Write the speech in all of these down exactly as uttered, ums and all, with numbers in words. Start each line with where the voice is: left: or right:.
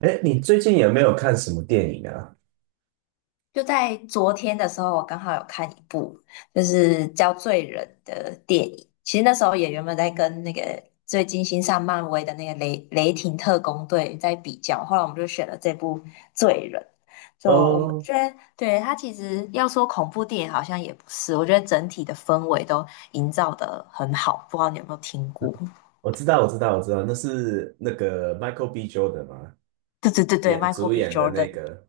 right: 哎，你最近有没有看什么电影啊？
left: 就在昨天的时候，我刚好有看一部就是叫《罪人》的电影。其实那时候也原本在跟那个最近新上漫威的那个雷雷霆特工队在比较，后来我们就选了这部《罪人》。就我们
right: 哦，
left: 觉得，对，它其实要说恐怖电影好像也不是，我觉得整体的氛围都营造的很好。不知道你有没有听过？
right: 我知道，我知道，我知道，那是那个 Michael B. Jordan 吗？
left: 对对对对
right: 演
left: ，Michael
right: 主
left: B.
right: 演的那
left: Jordan。
right: 个。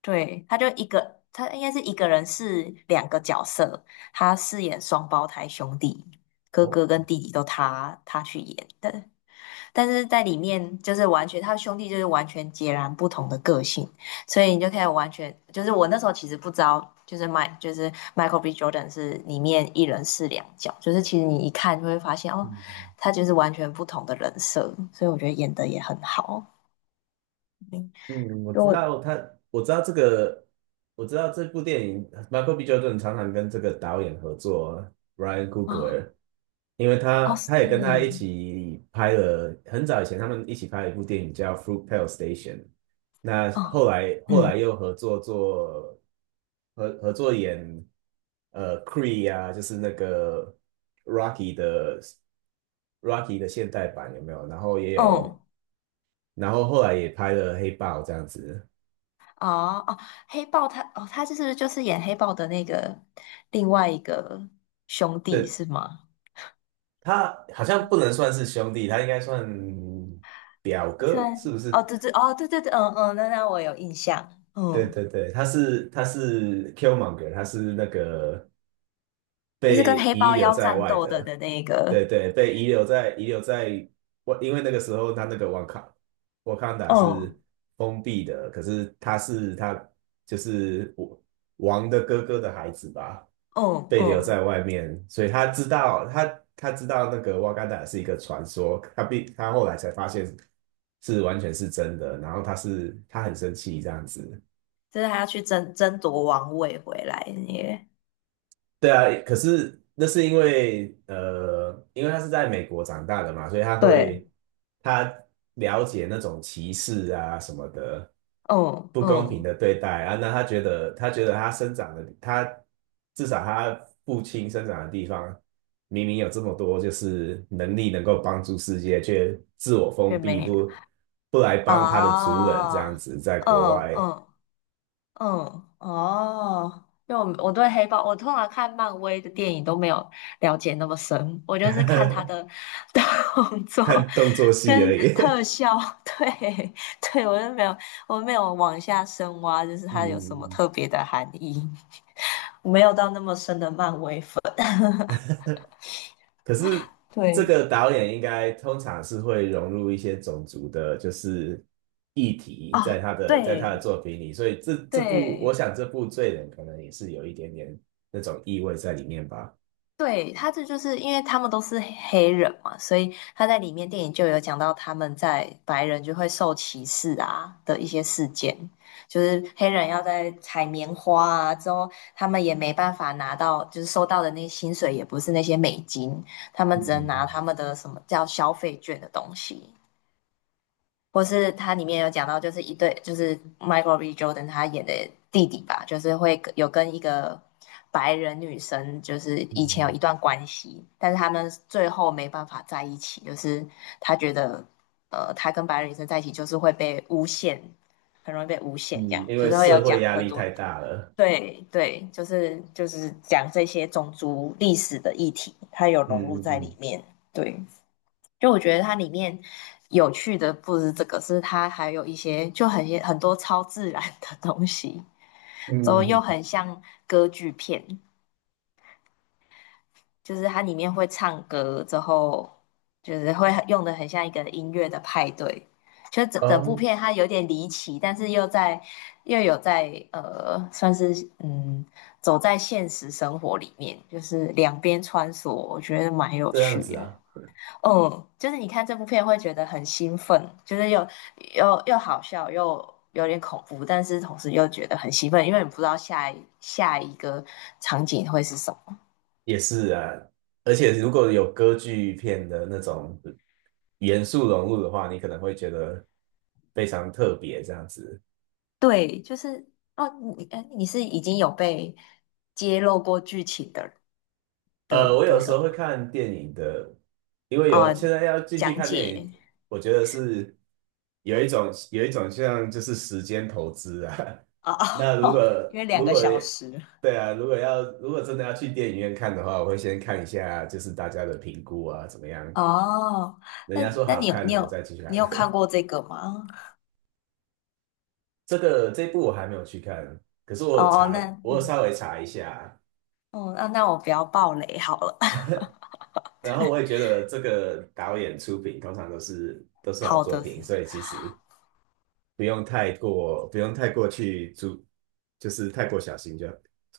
left: 对，他就一个，他应该是一个人是两个角色，他饰演双胞胎兄弟，哥
right: 哦，
left: 哥跟弟弟都他他去演的，但是在里面就是完全他兄弟就是完全截然不同的个性，所以你就可以完全就是我那时候其实不知道，就是迈就是 Michael B. Jordan 是里面一人饰两角，就是其实你一看就会发现哦，
right: 嗯
left: 他就是完全不同的人设，所以我觉得演的也很好，
right: 嗯，我
left: 如
right: 知
left: 果
right: 道他，我知道这个，我知道这部电影，Michael B. j o r n 常常跟这个导演合作，Ryan
left: 哦
right: Coogler，因为他
left: 哦是
right: 他也跟他一
left: 哦。
right: 起拍了，很早以前他们一起拍了一部电影叫《Fruitvale Station》。那
left: 哦
right: 后来后来
left: 嗯，
right: 又合作做合合作演呃 Cree 啊，就是那个 Rocky 的 Rocky 的现代版有没有？然后也
left: 嗯
right: 有，
left: 哦
right: 然后后来也拍了《黑豹》这样子。
left: 哦，黑豹他哦，他就是就是演黑豹的那个另外一个兄弟
right: 对，
left: 是吗？
right: 他好像不能算是兄弟，他应该算表
left: 在
right: 哥，是不
left: 哦，
right: 是？
left: 对对哦，对对对，嗯嗯，那那我有印象，
right: 对
left: 嗯，
right: 对对，他是他是 Killmonger,他是那个
left: 就是跟
right: 被
left: 黑
right: 遗
left: 豹
right: 留
left: 要
right: 在
left: 战
right: 外
left: 斗的
right: 的。
left: 的那
right: 对
left: 个，
right: 对，被遗留在遗留在外，因为那个时候他那个瓦卡瓦坎达
left: 哦
right: 是封闭的，可是他是他就是我王的哥哥的孩子吧？
left: 哦
right: 被留
left: 哦，
right: 在外面，所以他知道他他知道那个瓦干达是一个传说，他必他后来才发现是完全是真的，然后他是他很生气这样子。
left: 就是他要去争争夺王位回来的那个，
right: 对啊，可是那是因为呃，因为他是在美国长大的嘛，所以他
left: 对，
right: 会他了解那种歧视啊什么的
left: 嗯
right: 不公平
left: 嗯，
right: 的对待啊，那他觉得他觉得他生长的他至少他父亲生长的地方明明有这么多就是能力能够帮助世界，却自我
left: 却
right: 封闭
left: 没
right: 不不来帮他的族人这样
left: 啊，
right: 子，在国
left: 哦嗯
right: 外
left: 嗯。嗯，哦，因为我我对黑豹，我通常看漫威的电影都没有了解那么深，我就是看他的 动作
right: 看动作戏而
left: 跟
right: 已。
left: 特 效，对对，我就没有我没有往下深挖，就是它有什么
right: 嗯，
left: 特别的含义，没有到那么深的漫威粉。
right: 可是这
left: 对
right: 个导演应该通常是会融入一些种族的，就是议题在
left: 啊，
right: 他的在他的
left: 对
right: 作品里，所以这这部我
left: 对，
right: 想这部《罪人》可能也是有一点点那种意味在里面吧。
left: 对，他这就是因为他们都是黑人嘛，所以他在里面电影就有讲到他们在白人就会受歧视啊的一些事件，就是黑人要在采棉花啊之后，他们也没办法拿到，就是收到的那些薪水也不是那些美金，他们只能拿
right: 嗯
left: 他们的什么叫消费券的东西。或是它里面有讲到，就是一对，就是 Michael B. Jordan 他演的弟弟吧，就是会跟有跟一个白人女生，就是
right: 嗯
left: 以前有
right: 嗯
left: 一段关系，但是他们最后没办法在一起，就是他觉得，呃，他跟白人女生在一起就是会被诬陷，很容易被诬
right: 嗯，
left: 陷，这样
right: 因
left: 就
right: 为
left: 是会有
right: 社会
left: 讲
right: 压
left: 很
right: 力
left: 多，
right: 太大了。
left: 对对，就是就是讲这些种族历史的议题，它有融
right: 嗯
left: 入在
right: 嗯
left: 里面，对。就我觉得它里面有趣的不是这个，是它还有一些就很很多超自然的东西，之后
right: 嗯
left: 又
right: 嗯，
left: 很像歌剧片，就是它里面会唱歌，之后就是会很用的很像一个音乐的派对。就整整部
right: 哦，
left: 片它有点离奇，但是又在又有在呃，算是嗯走在现实生活里面，就是两边穿梭，我觉得蛮有
right: 这样
left: 趣
right: 子
left: 的。
right: 啊。
left: 嗯，就是你看这部片会觉得很兴奋，就是又又又好笑，又有点恐怖，但是同时又觉得很兴奋，因为你不知道下一下一个场景会是什么。
right: 也是啊，而且如果有歌剧片的那种元素融入的话，你可能会觉得非常特别这样子。
left: 对，就是哦，你哎你是已经有被揭露过剧情的
right: 呃，
left: 的
right: 我有
left: 的
right: 时
left: 人
right: 候会
left: 吗？
right: 看电影的，因为有现
left: 哦，
right: 在要进去
left: 讲
right: 看电影，
left: 解
right: 我觉得是有一种有一种像就是时间投资啊。
left: 哦，
right: 那如果
left: 哦，因为两
right: 如
left: 个
right: 果
left: 小时
right: 对啊，如果要如果真的要去电影院看的话，我会先看一下就是大家的评估啊，怎么样？
left: 哦，
right: 人
left: 那
right: 家说
left: 那
right: 好
left: 你有
right: 看，
left: 你
right: 我再
left: 有
right: 去
left: 你
right: 看。
left: 有看 过这个吗？
right: 这个这一部我还没有去看，可是我
left: 哦，
right: 查，
left: 那
right: 我有
left: 嗯。
right: 稍微查一下，
left: 哦，那那我不要爆雷好了。
right: 然后我也觉得这个导演出品通常都是都是好
left: 好
right: 作
left: 的
right: 品，
left: 是
right: 所以其实不用太过不用太过去注，就是太过小心就，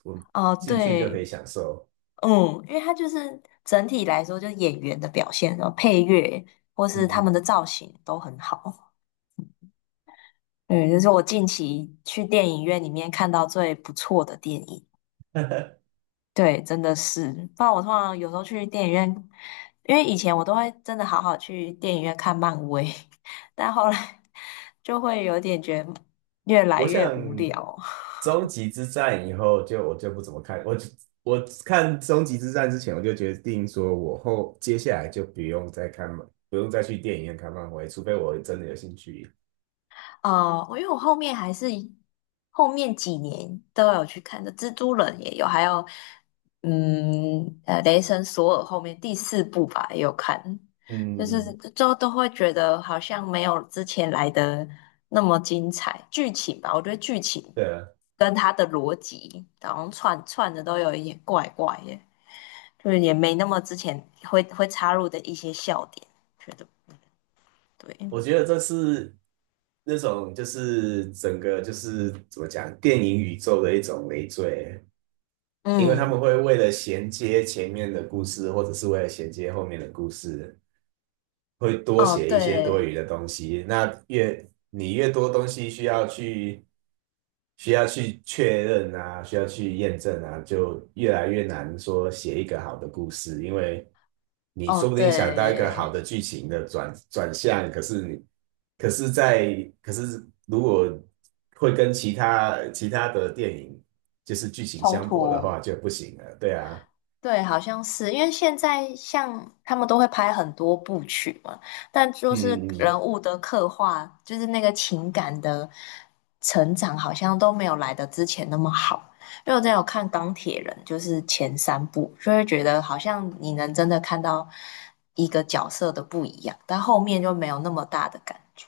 right: 我
left: 哦，
right: 进去就可
left: 对，
right: 以享受。
left: 嗯，因为它就是整体来说，就是演员的表现，然后配乐或
right: 嗯，
left: 是他们的
right: 嗯
left: 造型都很好。对，这是我近期去电影院里面看到最不错的电影。对，真的是，不然我通常有时候去电影院，因为以前我都会真的好好去电影院看漫威，但后来 就会有点觉得越来
right: 我
left: 越无
right: 想
left: 聊。
right: 终 极之战以后就我就不怎么看，我我看终极之战之前我就决定说我后接下来就不用再看漫，不用再去电影院看漫威，除非我真的有兴趣。
left: 哦，我因为我后面还是后面几年都有去看的，蜘蛛人也有，还有嗯呃，雷神索尔后面第四部吧也有看，就是
right: 嗯，
left: 就都会觉得好像没有之前来的那么精彩，剧情吧，我觉得剧情
right: 对啊，
left: 跟它的逻辑好像串串的都有一点怪怪的，就是也没那么之前会会插入的一些笑点，觉得对，
right: 我觉得这是那种就是整个就是怎么讲，电影宇宙的一种累赘，因为他
left: 嗯，
right: 们会为了衔接前面的故事，或者是为了衔接后面的故事，会多
left: 哦
right: 写一些多
left: 对。
right: 余的东西。那越你越多东西需要去需要去确认啊，需要去验证啊，就越来越难说写一个好的故事，因为你
left: 哦，
right: 说不定想到一个好
left: 对。
right: 的剧情的转转向，可是你可是在可是如果会跟其他其他的电影就是剧情
left: 冲
right: 相悖的
left: 突。
right: 话就不行了，对啊。
left: 对，好像是因为现在像他们都会拍很多部曲嘛，但就是
right: 嗯嗯，
left: 人物的刻画，就是那个情感的成长，好像都没有来的之前那么好。因为我之前有看《钢铁人》，就是前三部，就会觉得好像你能真的看到一个角色的不一样，但后面就没有那么大的感觉。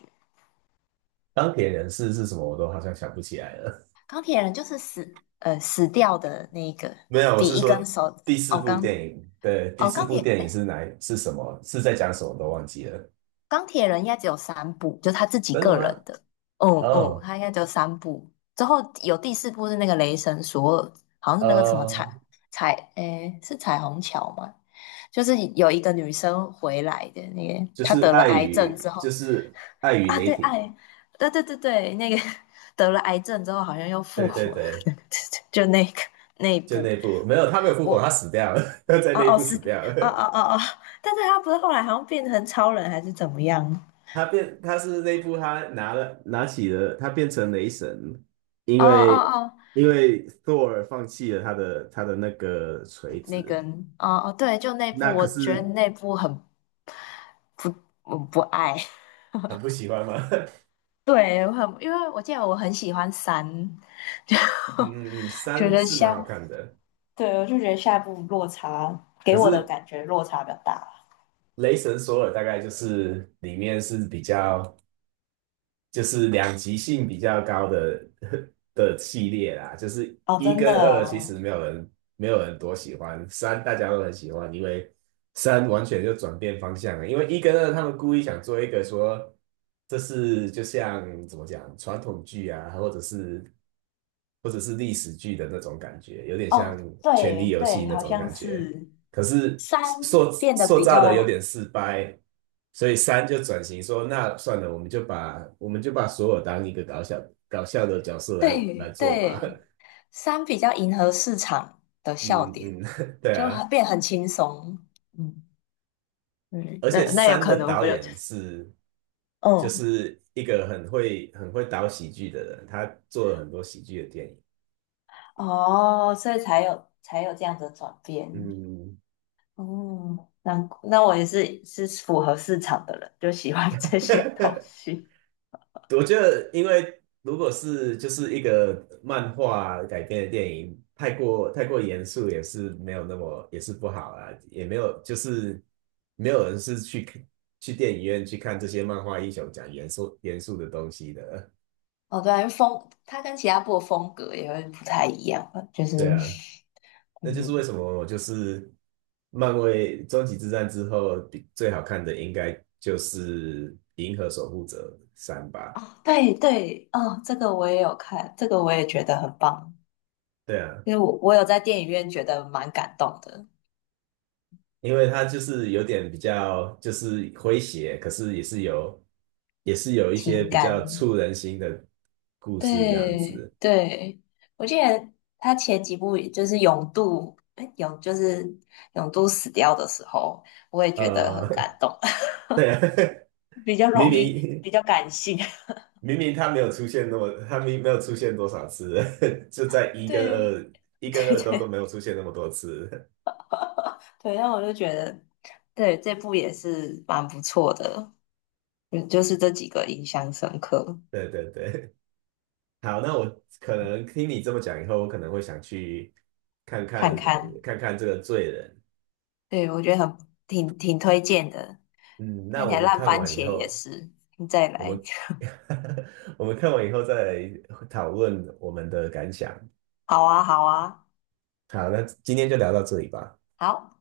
right: 钢铁人是是什么，我都好像想不起来了。
left: 钢铁人就是死，呃，死掉的那个，
right: 没有，我
left: 比
right: 是
left: 一根
right: 说
left: 手，
right: 第四
left: 哦，
right: 部
left: 钢
right: 电影。对，第
left: 哦，
right: 四
left: 钢
right: 部
left: 铁，
right: 电影
left: 哎，
right: 是哪一是什么？是在讲什么？都忘记了。
left: 钢铁人应该只有三部，就他自己
right: 真的
left: 个
right: 吗？
left: 人的。嗯嗯，
right: 哦，
left: 他应该只有三部。之后有第四部是那个雷神索尔，好像是那个什么彩
right: 呃，
left: 彩，哎，是彩虹桥吗？就是有一个女生回来的那个，
right: 就
left: 她
right: 是
left: 得了
right: 爱
left: 癌症
right: 与
left: 之后
right: 就是爱与
left: 啊，
right: 雷
left: 对，
right: 霆。
left: 爱，对对对对，那个 得了癌症之后好像又复
right: 对
left: 活
right: 对
left: 了，
right: 对，
left: 就那个那一
right: 就
left: 部，
right: 那部没有，他没有复活，他
left: 我
right: 死掉了，他在
left: 啊
right: 那
left: 哦
right: 部
left: 是
right: 死掉
left: 啊
right: 了。
left: 啊啊啊，但是他不是后来好像变成超人还是怎么样？
right: 他变他是那部他拿了拿起了他变成雷神，因
left: 哦哦
right: 为
left: 哦，
right: 因为 Thor 放弃了他的他的那个锤
left: 那
right: 子。
left: 个，哦哦，对，就那部，
right: 那可
left: 我觉得
right: 是
left: 那部很不，我不爱。
right: 很不喜欢吗？
left: 对，我很，因为我记得我很喜欢三，就
right: 嗯，
left: 觉
right: 三
left: 得
right: 是蛮
left: 下，
right: 好看的，
left: 对，我就觉得下一部落差
right: 可
left: 给我的
right: 是
left: 感觉落差比较大。
right: 雷神索尔大概就是里面是比较就是两极性比较高的 的系列啦，就是
left: 哦，
right: 一
left: 真的
right: 跟二其实
left: 哦，
right: 没有人没有人多喜欢，三大家都很喜欢，因为三完全就转变方向了，因为一跟二他们故意想做一个说这是就像怎么讲传统剧啊，或者是或者是历史剧的那种感觉，有点像
left: 哦，
right: 《权力
left: 对
right: 游戏》
left: 对，
right: 那
left: 好
right: 种
left: 像
right: 感觉。
left: 是
right: 可是
left: 三
right: 塑
left: 变得
right: 塑
left: 比
right: 造的有点
left: 较，
right: 失败，所以三就转型说，那算了，我们就把我们就把索尔当一个搞笑搞笑的角色来来
left: 对
right: 做吧。
left: 对，三比较迎合市场的笑
right: 嗯
left: 点，
right: 嗯，对
left: 就
right: 啊，
left: 很变得很轻松。嗯。嗯，
right: 而
left: 那
right: 且
left: 那有
right: 三
left: 可
right: 的
left: 能
right: 导
left: 不就，
right: 演是就
left: 嗯，
right: 是一个很会很会导喜剧的人，他做了很多喜剧的电影。
left: 哦，所以才有才有这样的转变，
right: 嗯，
left: 哦，那那我也是是符合市场的人，就喜欢 这些东 西。
right: 我觉得，因为如果是就是一个漫画改编的电影，太过太过严肃也是没有那么也是不好啊，也没有就是没有人是去去电影院去看这些漫画英雄讲严肃严肃的东西的。
left: 哦，对啊，因为风它跟其他部的风格也会不太一样吧就是
right: 对啊，那就是
left: 嗯，
right: 为什么我就是漫威终极之战之后比最好看的应该就是《银河守护者三》
left: 哦，
right: 吧。
left: 对对，哦，这个我也有看，这个我也觉得很棒，
right: 对啊，
left: 因为我我有在电影院觉得蛮感动的，
right: 因为它就是有点比较就是诙谐，可是也是有也是有一些
left: 情
right: 比较
left: 感。
right: 触人心的故事这样
left: 对
right: 子。
left: 对，我记得他前几部就是永度，哎，永就是永度死掉的时候，我也觉得很感
right: 呃，
left: 动，
right: 对啊，
left: 比 较
right: 明
left: 容易，
right: 明
left: 比较感性。
right: 明明他没有出现那么，他明没有出现多少次，就在 一跟
left: 对
right: 二一跟
left: 对
right: 二都都
left: 对
right: 没有出现那么多次。
left: 对，那我就觉得，对，这部也是蛮不错的，嗯，就是这几个印象深刻，
right: 对对对，好，那我可能听你这么讲以后，我可能会想去看
left: 看
right: 看
left: 看，
right: 看看这个罪人。
left: 对，我觉得很挺挺推荐的，
right: 嗯，那
left: 看起
right: 我
left: 来
right: 们
left: 烂
right: 看
left: 番
right: 完以
left: 茄也
right: 后。
left: 是，再
right: 我
left: 来，
right: 们 我们看完以后再来讨论我们的感想。
left: 好啊好啊，
right: 好，那今天就聊到这里吧。
left: 好。